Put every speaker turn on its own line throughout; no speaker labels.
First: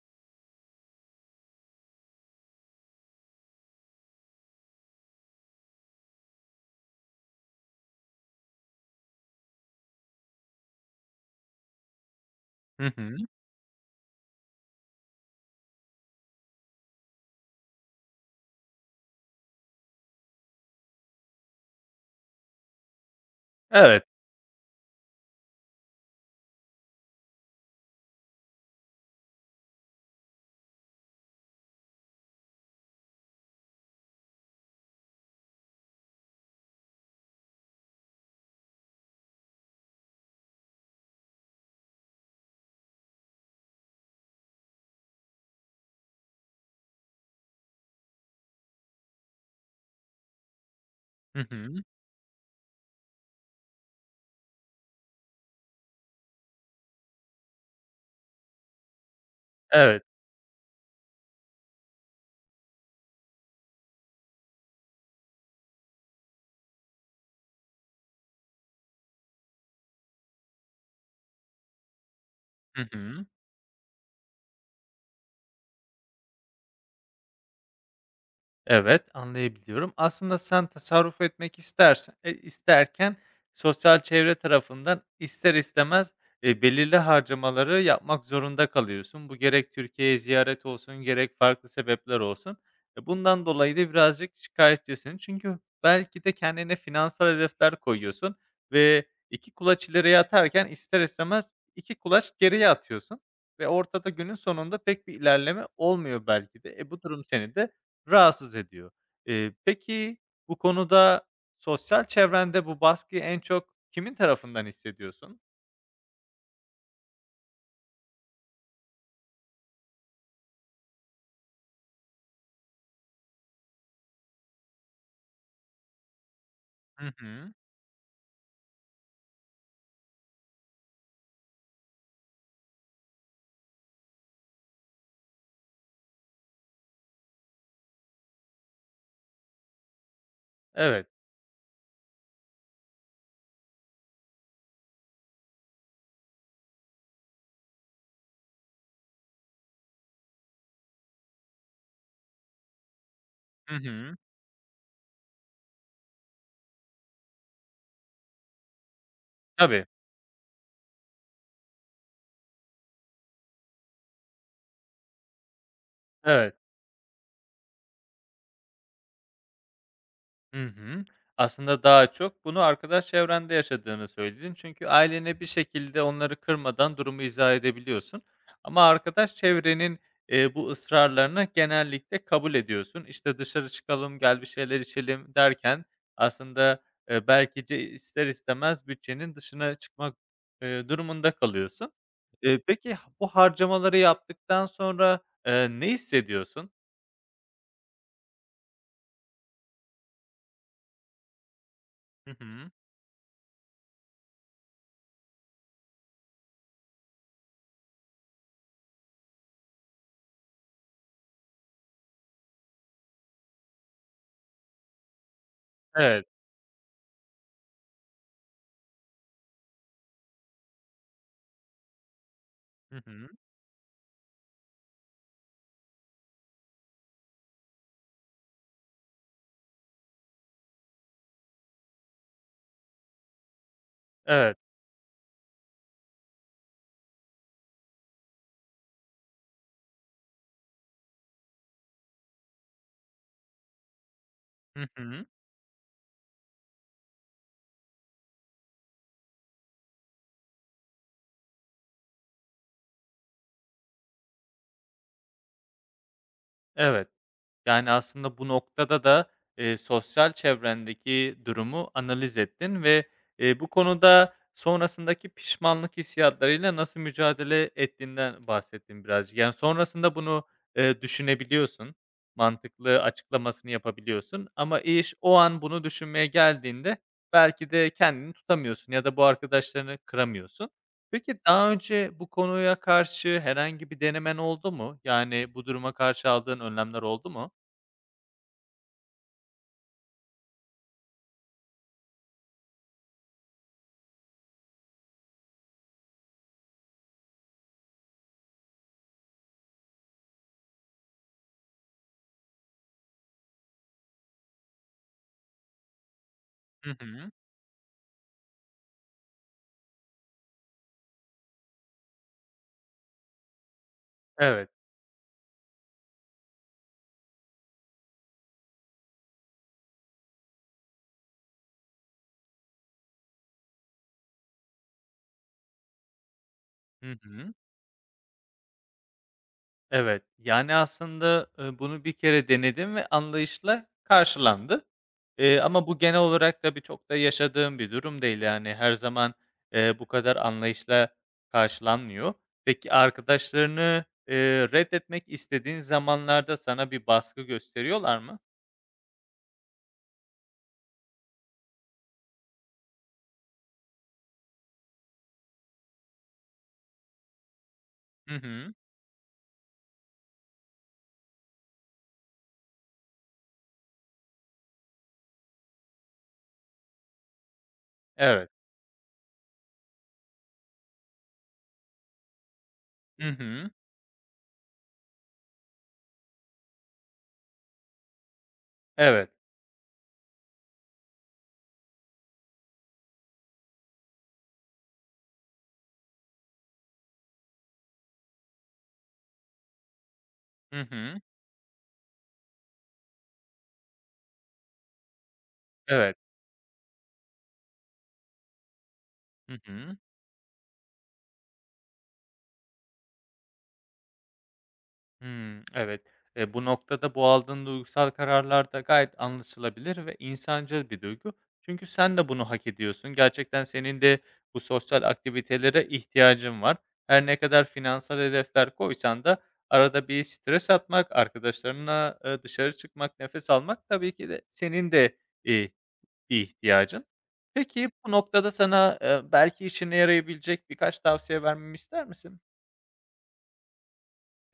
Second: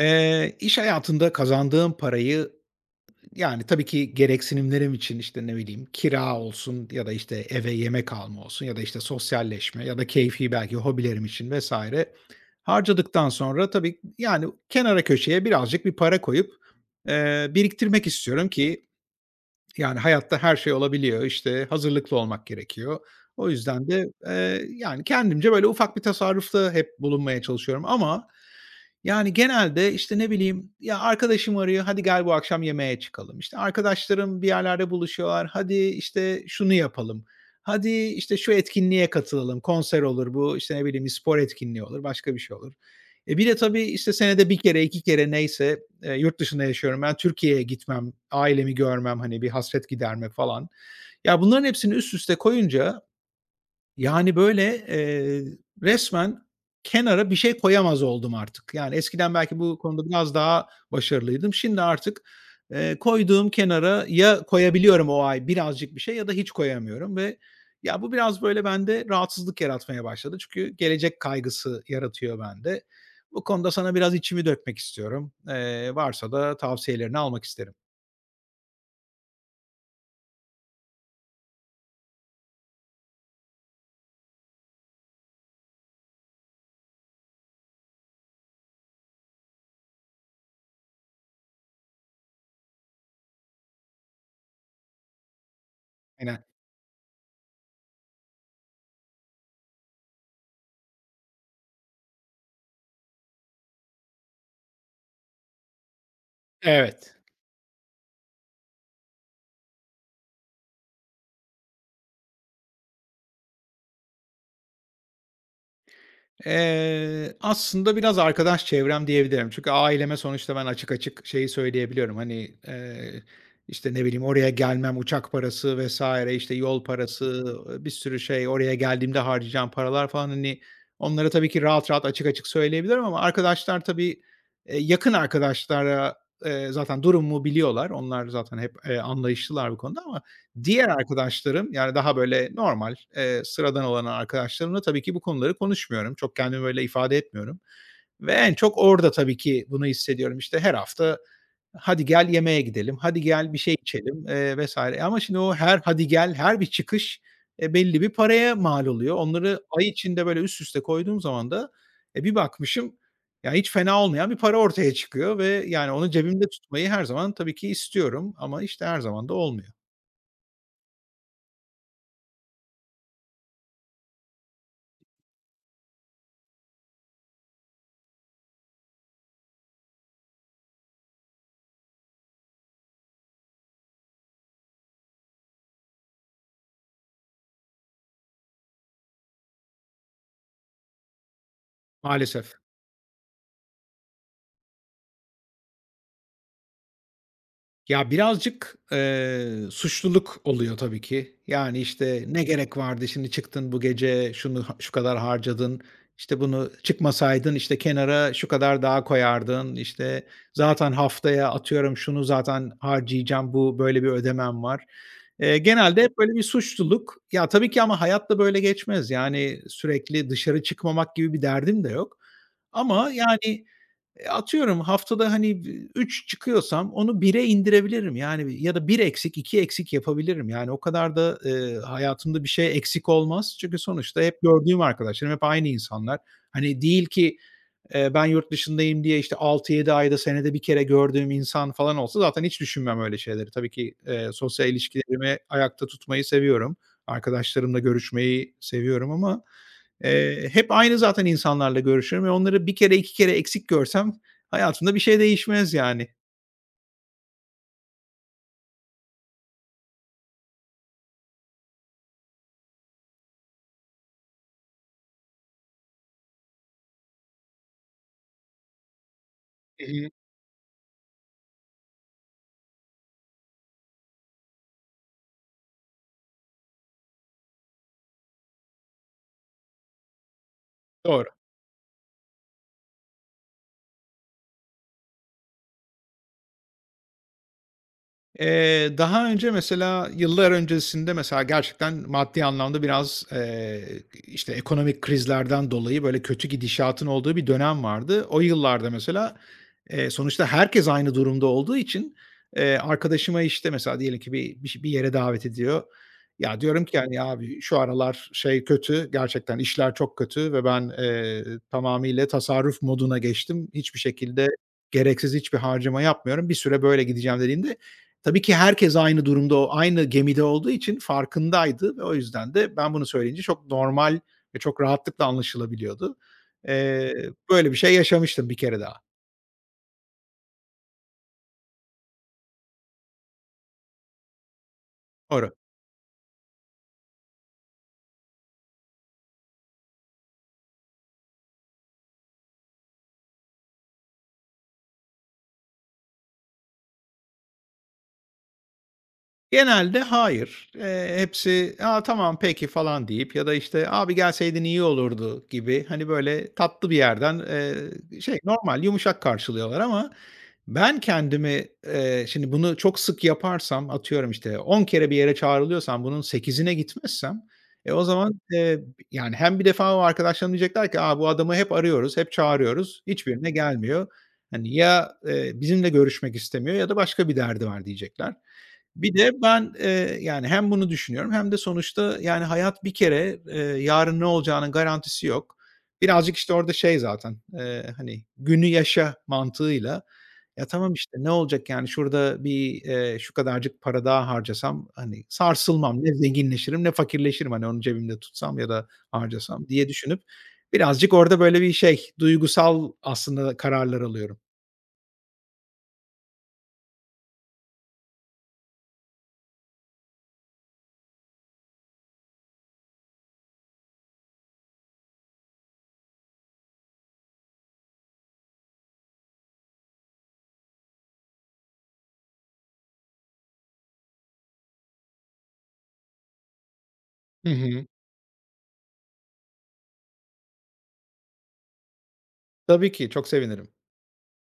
İş hayatında kazandığım parayı, yani, tabii ki gereksinimlerim için, işte, ne bileyim, kira olsun ya da, işte, eve yemek alma olsun ya da, işte, sosyalleşme ya da keyfi belki hobilerim için vesaire
Hı hı.
harcadıktan sonra tabii, yani, kenara köşeye birazcık bir para koyup, biriktirmek istiyorum ki, yani, hayatta her şey olabiliyor, işte, hazırlıklı olmak gerekiyor. O yüzden
Evet.
de, yani, kendimce böyle ufak bir tasarrufta hep bulunmaya çalışıyorum ama yani, genelde, işte, ne bileyim, ya, arkadaşım arıyor, "Hadi gel bu akşam yemeğe çıkalım." İşte, arkadaşlarım bir yerlerde buluşuyorlar, "Hadi, işte, şunu yapalım. Hadi, işte, şu etkinliğe katılalım." Konser olur bu, işte, ne bileyim, bir spor etkinliği olur, başka bir şey olur. E, bir de tabii, işte, senede bir kere, 2 kere neyse, yurt dışında yaşıyorum ben, Türkiye'ye gitmem, ailemi görmem, hani, bir hasret giderme falan. Ya,
Hı
bunların
hı.
hepsini üst üste koyunca yani, böyle, resmen kenara bir şey koyamaz oldum artık. Yani, eskiden belki bu
Evet.
konuda biraz daha başarılıydım. Şimdi artık, koyduğum kenara ya koyabiliyorum o ay birazcık bir şey ya da hiç koyamıyorum ve ya, bu biraz, böyle, bende rahatsızlık yaratmaya başladı. Çünkü gelecek kaygısı yaratıyor
Hı
bende.
hı.
Bu konuda sana biraz içimi dökmek istiyorum. Varsa da tavsiyelerini almak isterim.
Evet, anlayabiliyorum. Aslında sen tasarruf etmek istersen isterken sosyal çevre tarafından ister istemez, belirli harcamaları yapmak zorunda kalıyorsun. Bu gerek Türkiye'ye ziyaret olsun, gerek farklı sebepler olsun. Bundan dolayı da birazcık şikâyetçisin. Çünkü belki de
Aynen.
kendine finansal hedefler koyuyorsun ve 2 kulaç ileriye atarken ister istemez 2 kulaç geriye atıyorsun ve ortada günün sonunda pek bir ilerleme olmuyor belki de. Bu
Evet.
durum seni de rahatsız ediyor. Peki bu konuda sosyal çevrende bu baskıyı en çok kimin tarafından hissediyorsun?
Aslında biraz arkadaş çevrem diyebilirim. Çünkü aileme sonuçta ben açık açık şeyi söyleyebiliyorum. Hani, işte, ne bileyim, oraya gelmem, uçak parası vesaire, işte, yol
Hı hı.
parası, bir sürü şey, oraya geldiğimde harcayacağım paralar falan, hani, onlara tabii ki rahat rahat, açık açık söyleyebilirim ama arkadaşlar tabii, yakın arkadaşlara, zaten durumumu biliyorlar. Onlar zaten hep, anlayışlılar bu konuda ama diğer
Evet.
arkadaşlarım, yani, daha böyle normal, sıradan olan arkadaşlarımla tabii ki bu konuları konuşmuyorum. Çok kendimi böyle ifade etmiyorum ve en çok orada tabii ki bunu hissediyorum. İşte, her hafta, "Hadi gel yemeğe gidelim, hadi gel bir şey
Hı hı.
içelim." Vs. ama şimdi o her "hadi gel", her bir çıkış, belli bir paraya mal oluyor. Onları
Tabii.
ay içinde böyle üst üste koyduğum zaman da, e, bir bakmışım, ya, hiç fena olmayan bir para ortaya çıkıyor ve, yani, onu cebimde
Evet.
tutmayı her zaman tabii ki istiyorum ama, işte, her zaman da olmuyor
Hı hı. Aslında daha çok bunu arkadaş çevrende yaşadığını söyledin. Çünkü ailene bir şekilde onları kırmadan durumu izah edebiliyorsun. Ama arkadaş çevrenin, bu ısrarlarını genellikle kabul ediyorsun. İşte, "Dışarı çıkalım, gel bir şeyler içelim." derken aslında, belki ce ister istemez bütçenin dışına çıkmak, durumunda kalıyorsun.
maalesef.
Peki bu harcamaları yaptıktan sonra, ne hissediyorsun?
Ya, birazcık, suçluluk oluyor tabii ki. Yani, işte,
Hı
ne
hı.
gerek vardı, şimdi çıktın bu gece, şunu ha şu kadar harcadın, işte, bunu çıkmasaydın, işte, kenara şu kadar daha koyardın, işte, zaten haftaya atıyorum şunu zaten harcayacağım, bu böyle bir ödemem var. Genelde hep
Evet.
böyle bir suçluluk. Ya, tabii ki ama hayat da böyle geçmez. Yani, sürekli dışarı çıkmamak gibi bir derdim de yok.
Hı
Ama,
hı.
yani Atıyorum haftada, hani, 3 çıkıyorsam onu 1'e indirebilirim. Yani ya da bir eksik, 2 eksik yapabilirim. Yani o kadar da, hayatımda bir şey eksik olmaz. Çünkü sonuçta hep
Evet.
gördüğüm arkadaşlarım, hep aynı insanlar. Hani, değil ki, ben yurt dışındayım diye, işte, altı yedi ayda, senede bir kere gördüğüm insan falan olsa zaten hiç düşünmem öyle şeyleri. Tabii ki, sosyal
Hı hı.
ilişkilerimi ayakta tutmayı seviyorum. Arkadaşlarımla görüşmeyi seviyorum ama, hep aynı zaten insanlarla görüşüyorum ve onları bir kere, 2 kere eksik görsem hayatında bir şey değişmez yani.
Evet. Yani, aslında bu noktada da, sosyal çevrendeki durumu analiz ettin ve, bu konuda sonrasındaki pişmanlık hissiyatlarıyla nasıl mücadele ettiğinden bahsettin birazcık. Yani,
Hı hı.
sonrasında bunu, düşünebiliyorsun, mantıklı açıklamasını yapabiliyorsun ama iş o an bunu düşünmeye geldiğinde belki de kendini tutamıyorsun ya da bu arkadaşlarını kıramıyorsun.
Doğru.
Peki, daha önce bu konuya karşı herhangi bir denemen oldu mu? Yani, bu duruma karşı aldığın önlemler oldu mu?
Daha önce mesela yıllar öncesinde mesela gerçekten maddi anlamda biraz, işte, ekonomik krizlerden dolayı böyle kötü gidişatın olduğu bir dönem vardı. O yıllarda mesela, sonuçta herkes aynı durumda olduğu için, arkadaşıma, işte, mesela diyelim ki bir yere davet ediyor. Ya, diyorum
Hı
ki, yani,
hı.
"Abi şu aralar şey kötü, gerçekten işler çok kötü ve ben, tamamıyla tasarruf moduna geçtim. Hiçbir şekilde
Evet.
gereksiz hiçbir harcama yapmıyorum. Bir süre böyle gideceğim." dediğimde tabii ki herkes aynı durumda, o aynı gemide olduğu için farkındaydı ve o yüzden de ben bunu söyleyince çok normal ve çok rahatlıkla anlaşılabiliyordu.
Hı
Eee,
hı.
böyle bir şey yaşamıştım bir kere daha.
Evet. Yani, aslında, bunu bir kere denedim ve anlayışla karşılandı.
Doğru.
Ama bu genel olarak tabii çok da yaşadığım bir durum değil. Yani, her zaman, bu kadar anlayışla karşılanmıyor. Peki, arkadaşlarını, reddetmek istediğin zamanlarda sana bir baskı gösteriyorlar mı?
Genelde hayır. Hepsi, "A, tamam, peki." falan deyip ya da, işte, "Abi, gelseydin iyi olurdu." gibi, hani, böyle tatlı bir yerden,
Hı
şey,
hı.
normal, yumuşak karşılıyorlar ama ben kendimi, şimdi bunu çok sık yaparsam, atıyorum, işte, 10 kere bir yere çağrılıyorsam bunun sekizine gitmezsem, e, o zaman,
Evet.
yani, hem bir defa o arkadaşlarım diyecekler ki, "A, bu adamı hep arıyoruz, hep çağırıyoruz,
Hı
hiçbirine
hı.
gelmiyor. Hani, ya, bizimle görüşmek istemiyor ya da başka bir derdi var." diyecekler. Bir
Evet.
de ben, yani, hem bunu düşünüyorum hem de sonuçta, yani, hayat bir kere, yarın ne olacağının garantisi yok. Birazcık, işte, orada şey zaten, hani, günü yaşa mantığıyla, ya,
Hı
tamam, işte,
hı.
ne olacak, yani, şurada bir, şu kadarcık para daha harcasam, hani, sarsılmam, ne
Evet.
zenginleşirim ne fakirleşirim, hani, onu cebimde tutsam ya da
Hı
harcasam diye
hı.
düşünüp birazcık orada böyle bir şey, duygusal aslında kararlar alıyorum.
Hımm, evet. Bu noktada bu aldığın duygusal kararlar da gayet anlaşılabilir ve insancıl bir duygu. Çünkü sen de bunu hak ediyorsun. Gerçekten senin de bu sosyal aktivitelere ihtiyacın var. Her ne kadar finansal hedefler koysan da arada bir stres atmak, arkadaşlarına dışarı çıkmak, nefes almak tabii ki de senin de, eee, bir ihtiyacın.
Hı hı.
Peki bu noktada sana, belki işine yarayabilecek birkaç tavsiye vermemi ister misin?
Tabii ki, çok sevinirim.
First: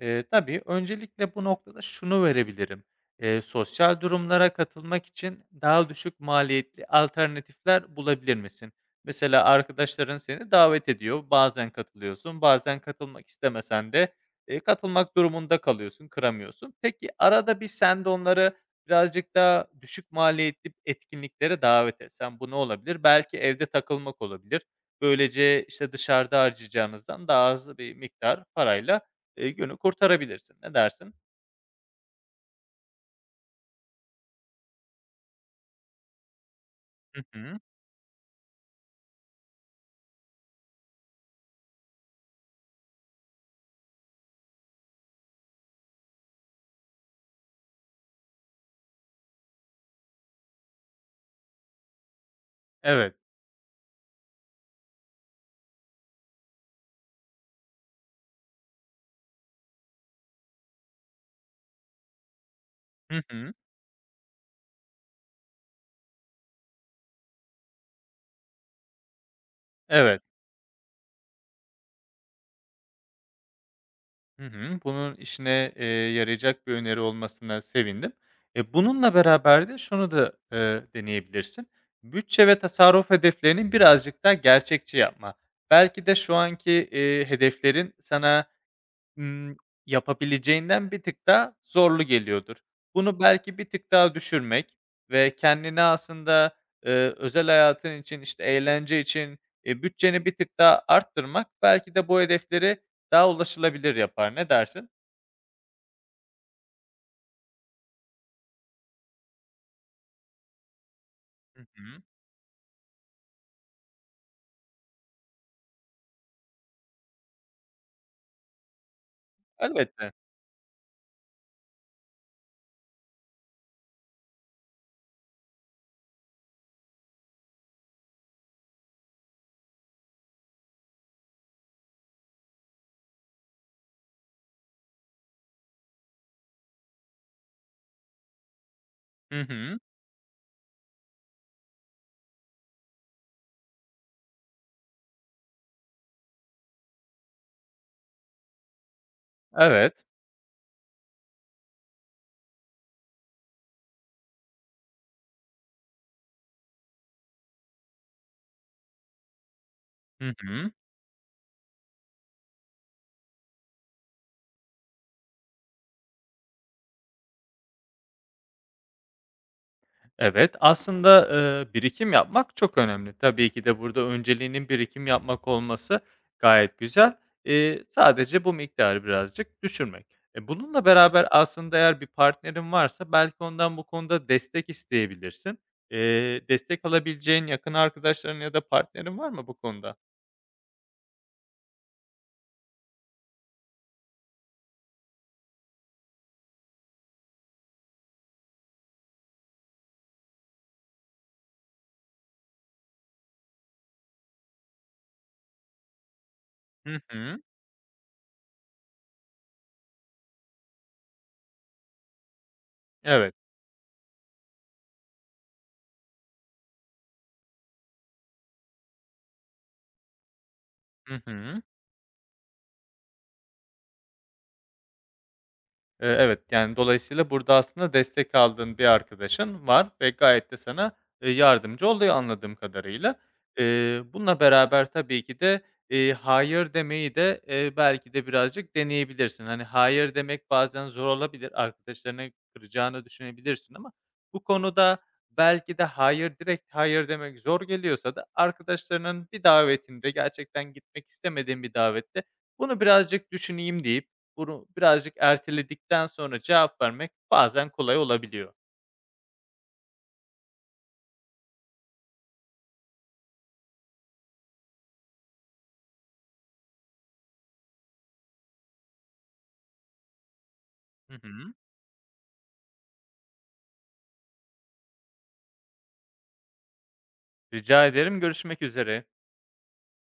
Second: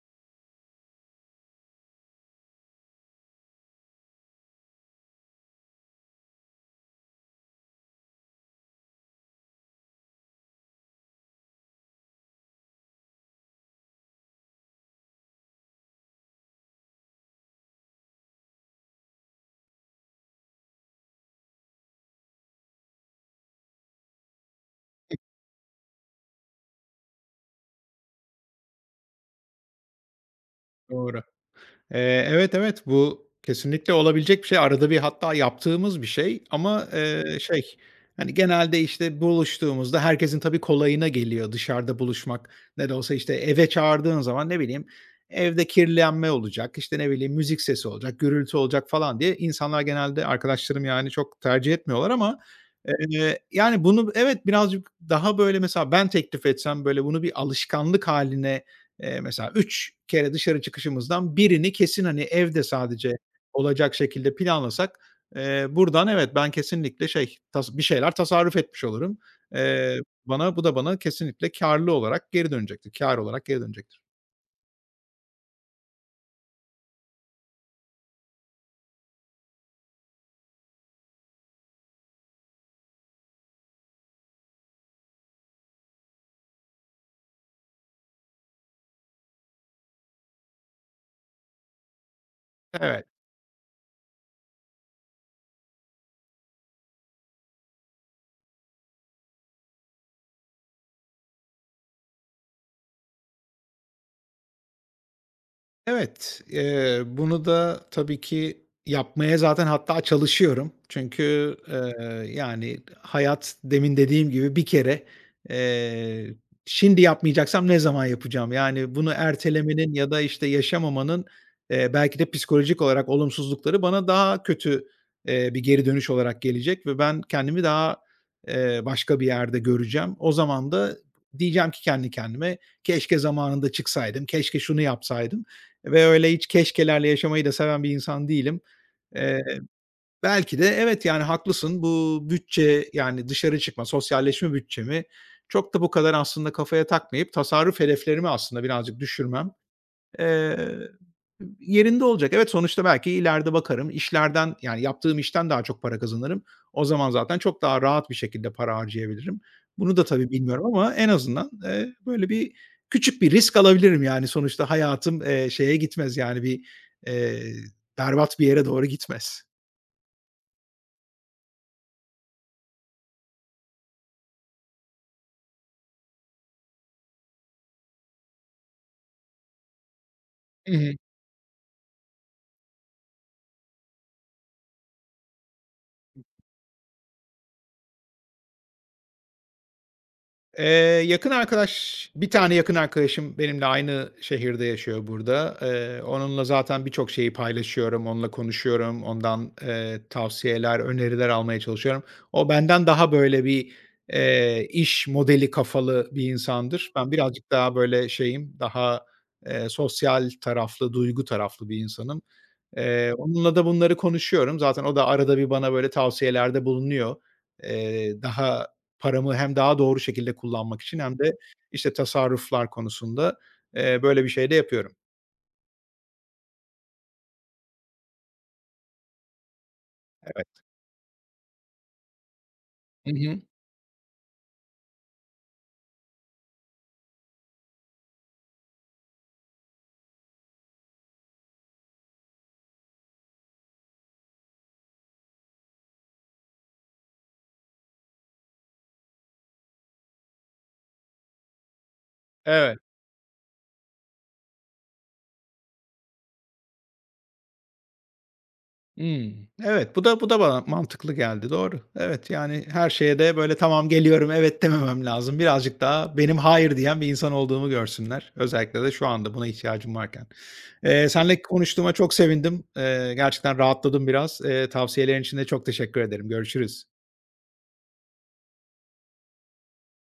Tabii, öncelikle bu noktada şunu verebilirim. Sosyal durumlara katılmak için daha düşük maliyetli alternatifler bulabilir misin? Mesela arkadaşların seni davet ediyor, bazen katılıyorsun, bazen katılmak istemesen de, katılmak durumunda kalıyorsun, kıramıyorsun. Peki, arada bir sen de onları birazcık daha düşük maliyetli etkinliklere davet etsen, bu ne olabilir? Belki evde takılmak olabilir. Böylece, işte, dışarıda harcayacağınızdan daha az bir miktar parayla günü kurtarabilirsin. Ne dersin?
Doğru. Evet, evet, bu kesinlikle olabilecek bir şey. Arada bir hatta yaptığımız bir şey ama,
Hı hı.
şey, hani, genelde, işte, buluştuğumuzda herkesin tabii kolayına geliyor dışarıda buluşmak. Ne de olsa, işte, eve çağırdığın zaman, ne bileyim, evde kirlenme olacak, işte, ne bileyim, müzik sesi olacak, gürültü olacak falan diye insanlar genelde arkadaşlarım, yani, çok tercih etmiyorlar ama,
Evet.
yani, bunu evet, birazcık daha, böyle, mesela ben teklif etsem, böyle, bunu bir alışkanlık haline. Mesela 3 kere dışarı çıkışımızdan birini kesin, hani, evde sadece
Hı hı.
olacak şekilde planlasak, buradan evet, ben kesinlikle şey, bir şeyler tasarruf etmiş olurum. Eee,
Evet.
bana bu da bana kesinlikle kar olarak geri dönecektir.
Hı hı. Bunun işine, yarayacak bir öneri olmasına sevindim. Bununla beraber de şunu da, deneyebilirsin. Bütçe ve tasarruf hedeflerini birazcık daha gerçekçi yapma. Belki de şu anki, hedeflerin sana Imm, yapabileceğinden bir tık daha zorlu geliyordur.
Evet.
Bunu belki bir tık daha düşürmek ve kendine aslında, özel hayatın için, işte, eğlence için, bütçeni bir tık daha arttırmak belki de bu hedefleri daha ulaşılabilir yapar. Ne dersin?
Evet, bunu da tabii ki yapmaya zaten hatta çalışıyorum. Çünkü,
Hı hı.
yani, hayat demin dediğim gibi bir kere, eee, şimdi yapmayacaksam ne zaman yapacağım? Yani, bunu ertelemenin ya
Elbette.
da, işte, yaşamamanın, belki de psikolojik olarak olumsuzlukları bana daha kötü, bir geri dönüş olarak gelecek ve ben kendimi daha, başka bir yerde göreceğim. O zaman da diyeceğim ki kendi kendime, "Keşke zamanında çıksaydım, keşke şunu yapsaydım." Ve öyle hiç keşkelerle yaşamayı da seven bir insan değilim.
Hı
Eee,
hı.
belki de evet, yani, haklısın. Bu bütçe, yani, dışarı çıkma, sosyalleşme bütçemi çok da bu kadar aslında kafaya takmayıp tasarruf hedeflerimi aslında birazcık düşürmem,
Evet.
Eee, yerinde olacak. Evet, sonuçta belki ileride bakarım, işlerden, yani, yaptığım işten daha çok para kazanırım. O zaman zaten çok daha rahat bir şekilde para harcayabilirim. Bunu da tabii
Hı
bilmiyorum
hı.
ama en azından, böyle bir küçük bir risk alabilirim, yani, sonuçta hayatım, şeye gitmez, yani, bir, eee, berbat bir yere doğru gitmez.
Evet, aslında, birikim yapmak çok önemli. Tabii ki de burada önceliğinin birikim yapmak olması gayet güzel. Sadece bu miktarı birazcık düşürmek.
Hı
Bununla
hı.
beraber aslında eğer bir partnerin varsa belki ondan bu konuda destek isteyebilirsin. Destek alabileceğin yakın arkadaşların ya da partnerin var mı bu konuda?
Eee, yakın arkadaş, bir tane yakın arkadaşım benimle aynı şehirde yaşıyor burada. Onunla zaten birçok şeyi paylaşıyorum, onunla konuşuyorum, ondan, tavsiyeler, öneriler almaya çalışıyorum. O benden daha böyle bir, iş modeli kafalı bir insandır.
Hı
Ben
hı.
birazcık daha böyle şeyim, daha, sosyal taraflı, duygu taraflı bir insanım. Eee,
Evet.
onunla da bunları konuşuyorum. Zaten o da arada bir bana böyle tavsiyelerde bulunuyor. Daha paramı hem daha doğru şekilde kullanmak için hem
Hı
de,
hı.
işte, tasarruflar konusunda, böyle bir şey de yapıyorum.
Evet, yani, dolayısıyla burada aslında destek aldığın bir arkadaşın var ve gayet de
Evet.
sana, yardımcı oluyor anladığım
Hı
kadarıyla.
hı.
Bununla beraber tabii ki de, hayır demeyi de, belki de birazcık deneyebilirsin. Hani, hayır demek bazen zor olabilir, arkadaşlarını kıracağını düşünebilirsin ama bu konuda belki de hayır, direkt hayır demek zor geliyorsa da arkadaşlarının bir davetinde, gerçekten gitmek istemediğin bir davette,
Evet.
"Bunu birazcık düşüneyim." deyip bunu birazcık erteledikten sonra cevap vermek bazen kolay olabiliyor.
Evet, bu da bana mantıklı geldi, doğru. Evet, yani her şeye de böyle "Tamam, geliyorum." evet dememem lazım. Birazcık daha benim hayır diyen bir insan olduğumu görsünler. Özellikle de şu anda buna ihtiyacım varken. Eee,
Hı
seninle
hı.
konuştuğuma çok sevindim. Gerçekten rahatladım biraz. Tavsiyelerin için de çok teşekkür ederim. Görüşürüz.
Rica ederim, görüşmek üzere.